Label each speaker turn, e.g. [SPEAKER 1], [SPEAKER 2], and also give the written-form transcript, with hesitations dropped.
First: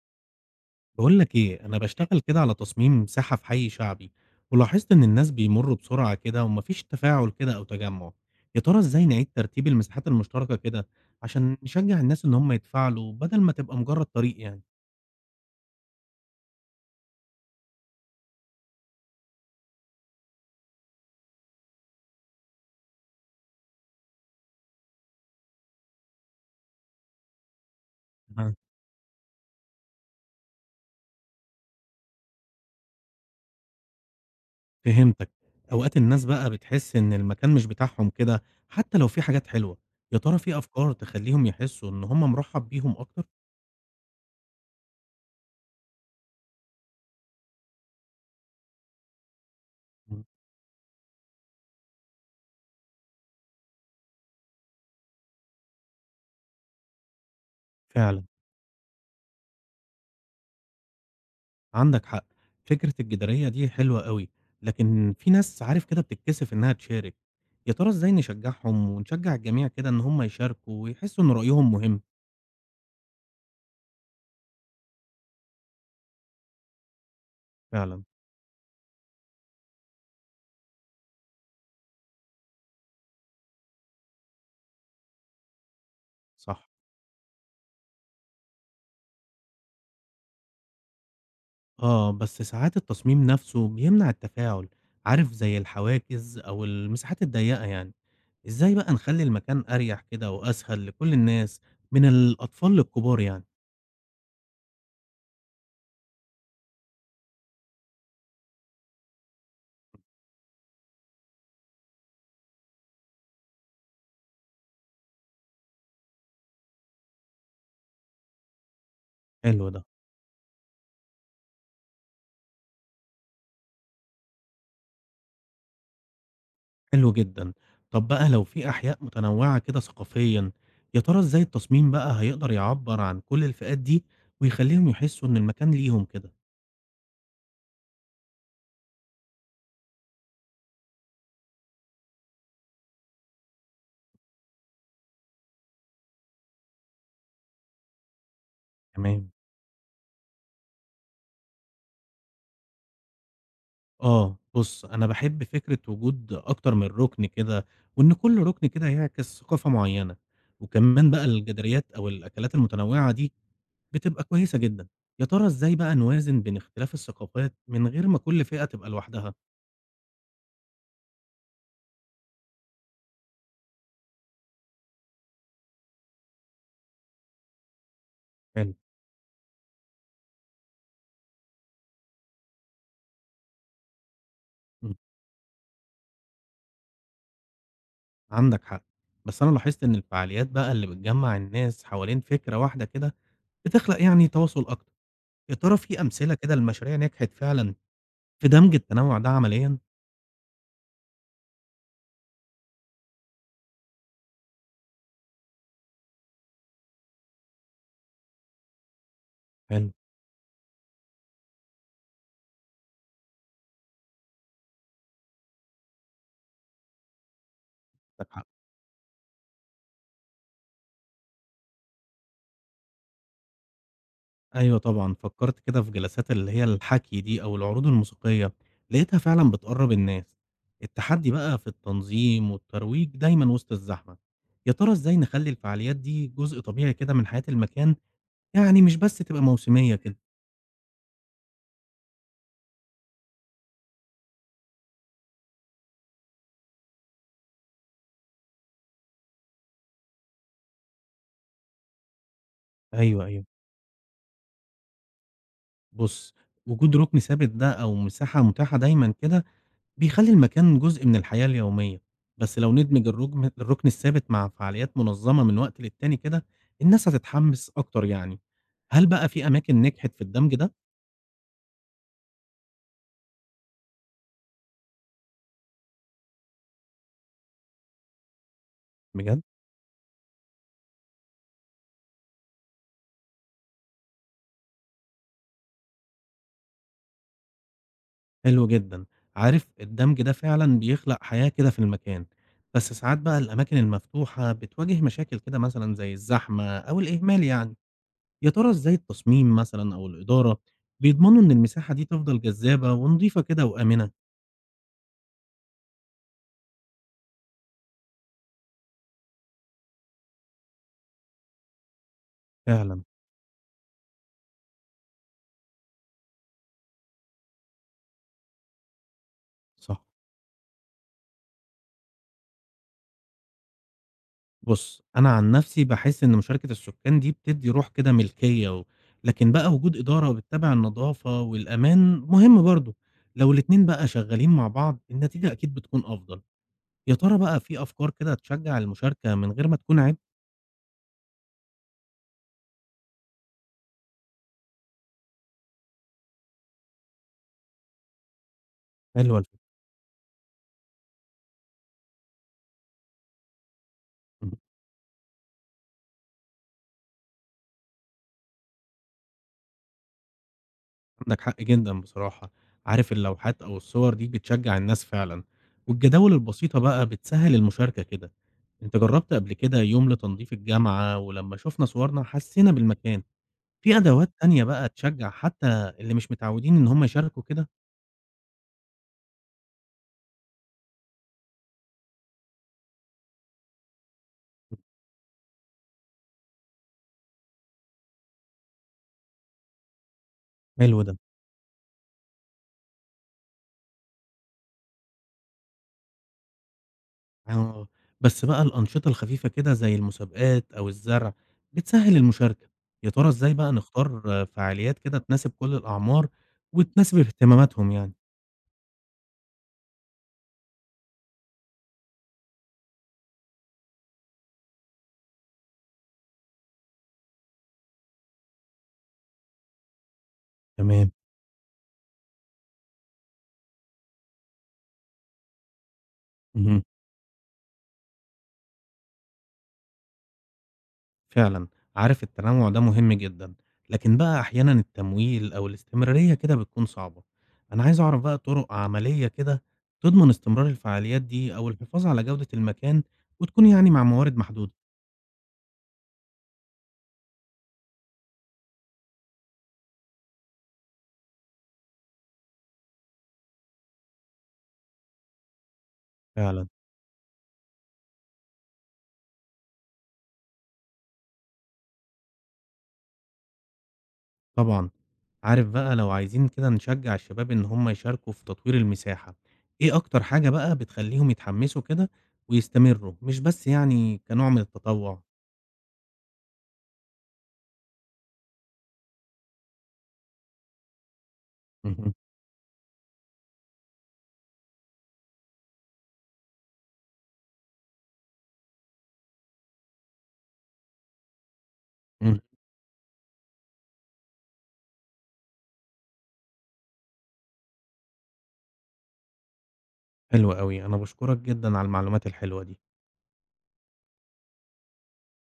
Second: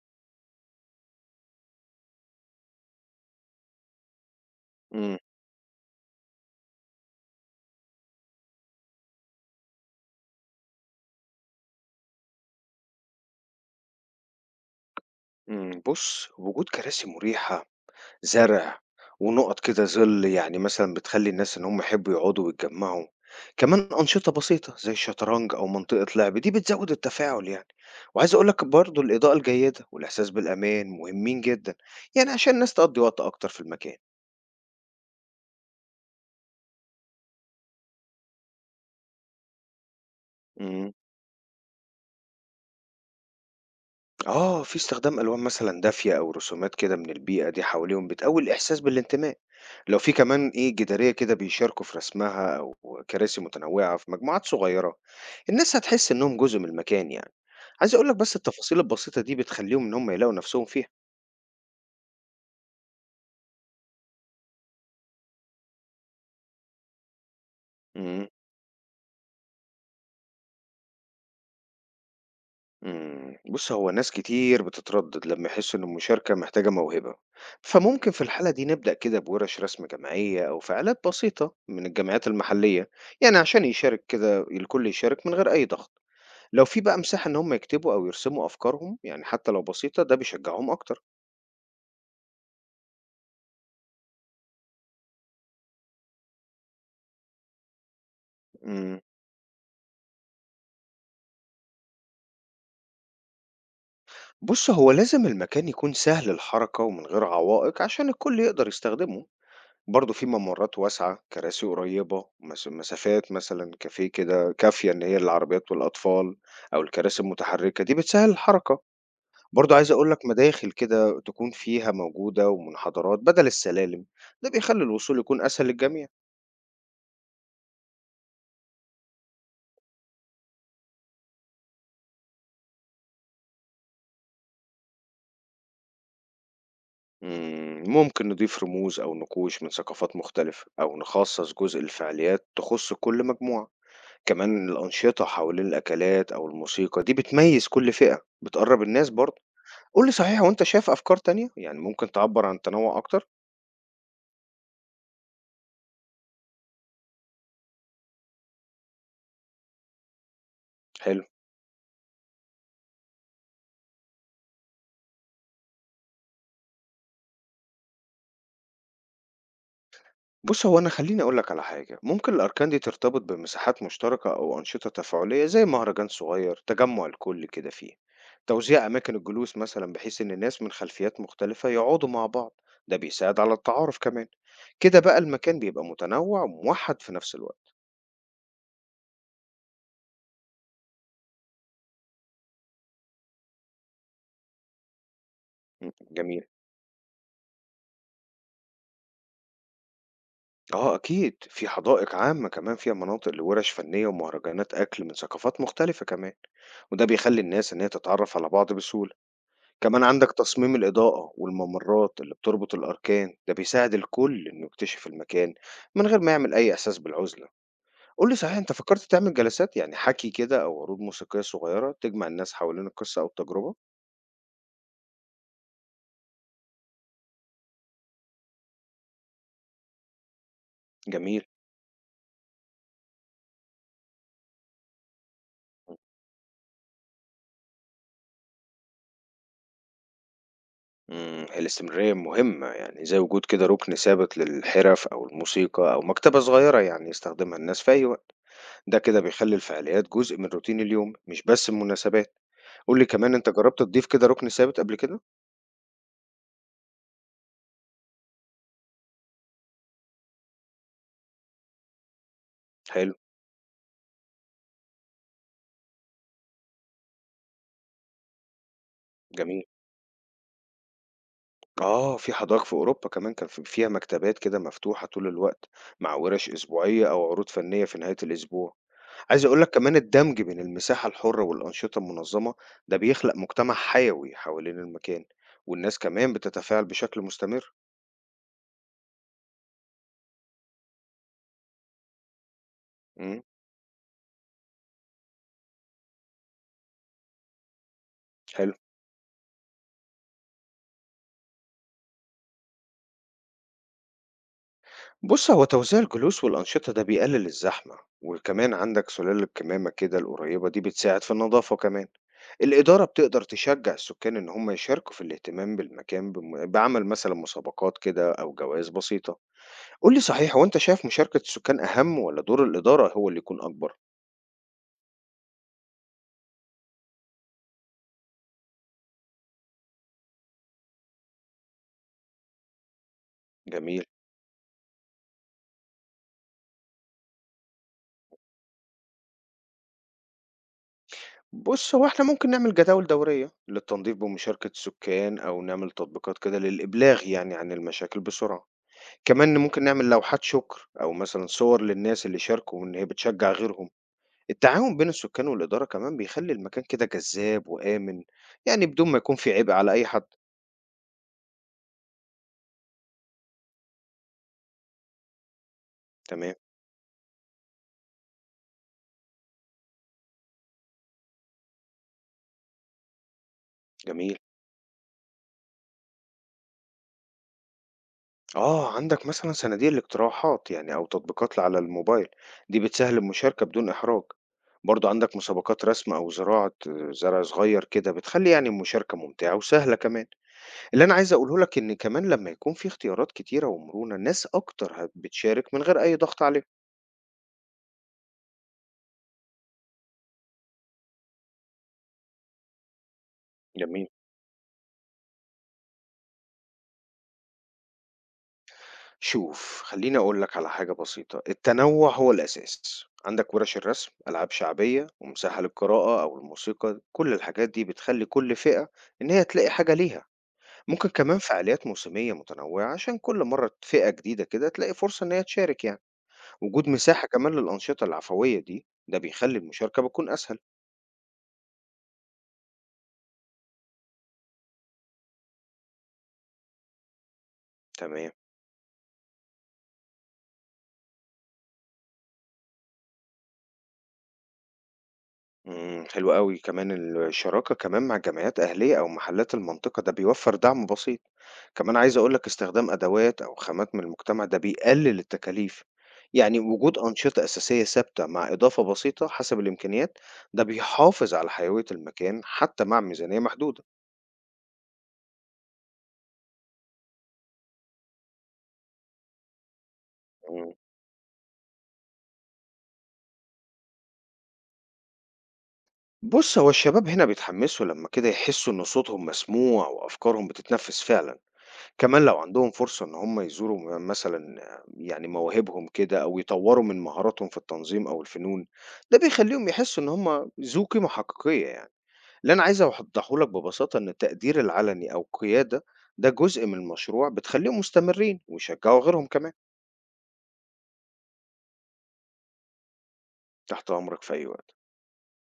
[SPEAKER 1] بقول لك ايه، انا بشتغل كده على تصميم ساحة في حي شعبي، ولاحظت ان
[SPEAKER 2] إمم،
[SPEAKER 1] الناس بيمروا بسرعة كده ومفيش تفاعل كده او تجمع. يا ترى ازاي نعيد ترتيب المساحات المشتركة كده عشان نشجع الناس ان هم يتفاعلوا بدل ما تبقى مجرد طريق يعني؟
[SPEAKER 2] إمم. بُص، وجود كراسي مريحة، زرع، ونُقَط كده ظِل يعني مثلًا بتخلّي الناس إن هم يحبّوا يقعدوا ويتجمّعوا. كمان أنشطة بسيطة زي الشطرنج أو منطقة لعب، دي بتزوّد التفاعل يعني. وعايز أقول
[SPEAKER 1] أها،
[SPEAKER 2] لك برضه الإضاءة الجيدة والإحساس بالأمان مهمين جدًا، يعني عشان الناس تقضّي وقت أكتر في المكان.
[SPEAKER 1] فهمتك. اوقات الناس بقى بتحس ان المكان مش بتاعهم كده، حتى لو في حاجات حلوة. يا ترى في
[SPEAKER 2] إمم.
[SPEAKER 1] افكار تخليهم يحسوا ان هم مرحب بيهم اكتر؟
[SPEAKER 2] آه، في استخدام ألوان مثلًا دافية أو رسومات كده من البيئة دي حواليهم بتقوي الإحساس بالانتماء، لو في
[SPEAKER 1] مم،
[SPEAKER 2] كمان إيه جدارية كده بيشاركوا في رسمها أو كراسي متنوعة في مجموعات صغيرة، الناس هتحس إنهم جزء من المكان يعني، عايز أقول لك
[SPEAKER 1] فعلا،
[SPEAKER 2] بس التفاصيل البسيطة دي بتخليهم إن هم يلاقوا نفسهم فيها.
[SPEAKER 1] عندك حق. فكرة الجدارية دي حلوة أوي، لكن في ناس عارف كده بتتكسف إنها تشارك. يا ترى إزاي
[SPEAKER 2] إمم.
[SPEAKER 1] نشجعهم ونشجع الجميع كده إن هم يشاركوا ويحسوا إن رأيهم مهم؟
[SPEAKER 2] إمم، بُص هو ناس كتير بتتردد لمّا يحسوا إن المشاركة محتاجة موهبة،
[SPEAKER 1] فعلا.
[SPEAKER 2] فممكن في الحالة دي نبدأ كده بورش رسم جماعية أو فعاليات بسيطة من الجمعيات المحلية، يعني عشان يشارك كده الكل يشارك من غير أي ضغط، لو
[SPEAKER 1] صح.
[SPEAKER 2] في بقى مساحة إن هُم يكتبوا أو يرسموا أفكارهم يعني حتى لو بسيطة ده بيشجعهم أكتر.
[SPEAKER 1] آه، بس ساعات التصميم نفسه بيمنع التفاعل، عارف زي الحواجز أو المساحات الضيقة يعني. إزاي بقى
[SPEAKER 2] إمم،
[SPEAKER 1] نخلي المكان أريح كده وأسهل لكل الناس من الأطفال للكبار يعني؟
[SPEAKER 2] بُص هو لازم المكان يكون سهل الحركة ومن غير عوائق عشان الكل يقدر يستخدمه. برضه في ممرات واسعة، كراسي قريّبة، مسافات مثلًا كافيه كده كافية إن هي للعربيات والأطفال أو الكراسي المتحركة دي بتسهّل الحركة،
[SPEAKER 1] حلو
[SPEAKER 2] برضه
[SPEAKER 1] ده.
[SPEAKER 2] عايز أقول لك مداخل كده تكون فيها موجودة ومنحدرات بدل السلالم، ده بيخلّي الوصول يكون أسهل للجميع.
[SPEAKER 1] حلو جدًا. طب بقى لو في أحياء متنوعة كده ثقافيًا، يا ترى إزاي التصميم بقى هيقدر يعبّر عن كل الفئات دي ويخلّيهم يحسّوا إن المكان ليهم كده؟
[SPEAKER 2] ممكن نضيف رموز أو نقوش من ثقافات مختلفة أو نخصّص جزء لفعاليات تخُص كل مجموعة، كمان الأنشطة حوالين الأكلات أو الموسيقى دي بتميّز كل فئة، بتقرّب الناس
[SPEAKER 1] تمام.
[SPEAKER 2] برضه. قُل لي صحيح هو أنت شايف أفكار تانية، يعني ممكن تعبّر عن التنوّع أكتر؟
[SPEAKER 1] آه، بُص، أنا باحب فكرة وجود أكتر من رُكن كده، وإن كل رُكن كده يعكس ثقافة معيّنة، وكمان
[SPEAKER 2] حلو.
[SPEAKER 1] بقى الجداريات أو الأكلات المتنوعة دي بتبقى كويسة جدًا. يا ترى إزاي بقى نوازن بين اختلاف الثقافات من غير ما كل فئة تبقى لوحدها؟
[SPEAKER 2] بُص، هو أنا خلّيني أقول لك على حاجة، ممكن الأركان دي ترتبط بمساحات مشتركة أو أنشطة تفاعلية زي مهرجان صغير، تجمُّع الكل كده فيه.
[SPEAKER 1] حلو.
[SPEAKER 2] توزيع أماكن الجلوس مثلًا بحيث إن الناس من خلفيات مختلفة يقعدوا مع بعض، ده بيساعد على التعارف كمان.
[SPEAKER 1] إمم.
[SPEAKER 2] كده بقى المكان بيبقى متنوّع وموحّد في نفس الوقت.
[SPEAKER 1] عندك حق، بس أنا لاحظت إن الفعاليات بقى اللي بتجمّع الناس حوالين فكرة واحدة كده بتخلق يعني تواصل أكتر. يا ترى في أمثلة
[SPEAKER 2] جميل.
[SPEAKER 1] كده لمشاريع نجحت فعلًا في دمج التنوع ده عمليًا؟
[SPEAKER 2] آه أكيد، في حدائق عامة كمان فيها مناطق لورش فنية ومهرجانات أكل من ثقافات مختلفة كمان، وده بيخلي الناس إن هي تتعرف على بعض بسهولة،
[SPEAKER 1] حلو.
[SPEAKER 2] كمان عندك تصميم الإضاءة والممرات اللي بتربط الأركان، ده بيساعد الكل إنه يكتشف المكان من غير ما يعمل أي إحساس بالعزلة. قول
[SPEAKER 1] عندك
[SPEAKER 2] لي
[SPEAKER 1] حق.
[SPEAKER 2] صحيح أنت فكرت تعمل جلسات يعني حكي كده أو عروض موسيقية صغيرة تجمع الناس حوالين القصة أو التجربة؟
[SPEAKER 1] أيوه، طبعًا، فكرت كده في جلسات اللي هي الحكي دي أو العروض الموسيقية، لقيتها فعلًا بتقرّب الناس. التحدي
[SPEAKER 2] جميل.
[SPEAKER 1] بقى في التنظيم والترويج دايمًا وسط الزحمة. يا ترى إزاي نخلّي الفعاليات دي جزء طبيعي كده من حياة المكان، يعني مش بس تبقى موسمية كده؟
[SPEAKER 2] الاستمرارية مهمة، يعني زي وجود كده رُكن ثابت للحرف أو الموسيقى أو مكتبة صغيرة يعني يستخدمها الناس في أي وقت، ده كده بيخلّي الفعاليات جزء من روتين اليوم مش بس المناسبات. قُل لي
[SPEAKER 1] أيوه،
[SPEAKER 2] كمان
[SPEAKER 1] أيوه.
[SPEAKER 2] أنت جرّبت تضيف كده رُكن ثابت قبل كده؟
[SPEAKER 1] بُص، وجود رُكن ثابت ده أو مساحة متاحة دايمًا كده بيخلّي المكان جزء من الحياة اليومية، بس لو ندمج
[SPEAKER 2] حلو،
[SPEAKER 1] الرُكن الثابت مع فعاليات منظمة من وقت للتاني كده، الناس هتتحمس أكتر يعني. هل بقى في
[SPEAKER 2] جميل.
[SPEAKER 1] أماكن نجحت في الدمج ده؟
[SPEAKER 2] آه، في حدائق في أوروبا كمان كان فيها مكتبات كده مفتوحة طول الوقت مع وِرَش أسبوعية أو عروض فنية في نهاية الأسبوع.
[SPEAKER 1] بجد؟
[SPEAKER 2] عايز أقول لك كمان الدمج بين المساحة الحرة والأنشطة المنظمة ده بيخلق مجتمع حيوي حوالين المكان والناس كمان بتتفاعل بشكل مستمر.
[SPEAKER 1] حلو جدًا. عارف الدمج ده فعلًا بيخلق حياة كده في المكان، بس ساعات بقى
[SPEAKER 2] امم
[SPEAKER 1] الأماكن المفتوحة بتواجه مشاكل كده مثلًا زي الزحمة أو الإهمال يعني. يا ترى
[SPEAKER 2] حلو.
[SPEAKER 1] إزاي التصميم مثلًا أو الإدارة بيضمنوا إن المساحة دي تفضل جذابة ونضيفة كده وآمنة؟
[SPEAKER 2] بص هو توزيع الجلوس والأنشطة ده بيقلل الزحمة وكمان عندك سلال الكمامة كده القريبة دي بتساعد في النظافة كمان.
[SPEAKER 1] فعلا.
[SPEAKER 2] الإدارة بتقدر تشجع السكان إن هم يشاركوا في الاهتمام بالمكان بعمل مثلا مسابقات كده أو جوائز بسيطة.
[SPEAKER 1] صح.
[SPEAKER 2] قول لي صحيح هو أنت شايف مشاركة السكان أهم ولا دور الإدارة هو اللي يكون أكبر؟
[SPEAKER 1] بُص، أنا عن نفسي باحس إن مشاركة السكان دي بتدّي روح كده ملكية، و لكن بقى وجود إدارة بتتابع النضافة والأمان مهم برضه. لو الاتنين
[SPEAKER 2] جميل.
[SPEAKER 1] بقى شغالين مع بعض، النتيجة أكيد بتكون أفضل. يا ترى بقى في أفكار كده تشجّع المشاركة من غير ما تكون عبء؟
[SPEAKER 2] بُص، هو إحنا ممكن نعمل جداول دورية للتنضيف بمشاركة السكان، أو نعمل تطبيقات كده للإبلاغ يعني عن المشاكل بسرعة.
[SPEAKER 1] حلوة
[SPEAKER 2] كمان ممكن نعمل لوحات شكر، أو مثلًا صور للناس اللي شاركوا وإن هي بتشجع غيرهم.
[SPEAKER 1] الفكرة.
[SPEAKER 2] التعاون بين السكان والإدارة كمان بيخلي المكان كده جذاب وآمن، يعني بدون ما يكون في عبء على أي حد.
[SPEAKER 1] عندك حق جدًا بصراحة. عارف اللوحات أو الصور دي بتشجّع الناس فعلًا، والجداول
[SPEAKER 2] تمام،
[SPEAKER 1] البسيطة بقى بتسهّل المشاركة كده. أنت جرّبت قبل كده يوم لتنضيف الجامعة، ولمّا شُفنا صورنا حسّينا بالمكان. في أدوات
[SPEAKER 2] جميل.
[SPEAKER 1] تانية بقى تشجّع حتى اللي مش متعودين إن هم يشاركوا كده؟
[SPEAKER 2] آه عندك مثلا صناديق الاقتراحات يعني أو تطبيقات على الموبايل دي بتسهل المشاركة بدون إحراج. برضو عندك مسابقات رسم أو زراعة آه، زرع صغير كده بتخلي يعني المشاركة ممتعة وسهلة كمان.
[SPEAKER 1] حلو
[SPEAKER 2] اللي
[SPEAKER 1] ده.
[SPEAKER 2] أنا عايز أقوله لك إن كمان لما يكون في اختيارات كتيرة ومرونة ناس أكتر بتشارك من غير أي ضغط عليهم.
[SPEAKER 1] آه، بس بقى الأنشطة الخفيفة كده زي المسابقات أو الزرع بتسهّل المشاركة. يا ترى إزاي بقى
[SPEAKER 2] جميل.
[SPEAKER 1] نختار فعاليات كده تناسب كل الأعمار وتناسب اهتماماتهم يعني؟
[SPEAKER 2] شوف خليني أقول لك على حاجة بسيطة، التنوع هو الأساس، عندك ورش الرسم ألعاب شعبية ومساحة للقراءة أو الموسيقى، كل الحاجات دي بتخلي كل فئة إن هي تلاقي حاجة ليها. ممكن
[SPEAKER 1] تمام.
[SPEAKER 2] كمان فعاليات موسمية متنوعة عشان كل مرة فئة جديدة كده تلاقي فرصة إن هي تشارك يعني.
[SPEAKER 1] اهم.
[SPEAKER 2] وجود مساحة كمان للأنشطة العفوية دي ده بيخلي المشاركة بتكون أسهل.
[SPEAKER 1] فعلًا، عارف التنوع ده مهم جدًا، لكن بقى أحيانًا التمويل أو الاستمرارية كده بتكون صعبة. أنا عايز أعرف
[SPEAKER 2] تمام.
[SPEAKER 1] بقى طرق عملية كده تضمن استمرار الفعاليات دي أو الحفاظ على جودة المكان، وتكون يعني مع موارد محدودة.
[SPEAKER 2] حلو قوي. كمان الشراكة كمان مع جمعيات أهلية أو محلات المنطقة ده بيوفر دعم بسيط. كمان عايز أقولك استخدام أدوات أو خامات من المجتمع ده بيقلل التكاليف، يعني
[SPEAKER 1] فعلًا.
[SPEAKER 2] وجود أنشطة أساسية ثابتة مع إضافة بسيطة حسب الإمكانيات ده بيحافظ على حيوية المكان حتى مع ميزانية محدودة.
[SPEAKER 1] طبعًا. عارف بقى لو عايزين كده نشجع الشباب إن هم يشاركوا في تطوير المساحة، إيه أكتر حاجة بقى بتخلّيهم يتحمسوا كده ويستمروا، مش بس يعني كنوع من التطوع؟
[SPEAKER 2] بُص، هو الشباب هنا بيتحمّسوا لمّا كده يحسّوا إن صوتهم مسموع وأفكارهم بتتنفّذ فعلًا،
[SPEAKER 1] اهم.
[SPEAKER 2] كمان لو عندهم فرصة إن هم يزوروا مثلًا يعني مواهبهم كده أو يطوّروا من مهاراتهم في التنظيم أو الفنون، ده بيخلّيهم يحسّوا إن هم ذو قيمة حقيقية يعني.
[SPEAKER 1] إمم.
[SPEAKER 2] اللي أنا عايز أوضّحه لك ببساطة إن التقدير العلني أو القيادة ده جزء من المشروع بتخلّيهم مستمرين ويشجّعوا غيرهم كمان.
[SPEAKER 1] حلو أوي. أنا باشكرك جدًا على المعلومات الحلوة دي.
[SPEAKER 2] تحت أمرك في أي وقت.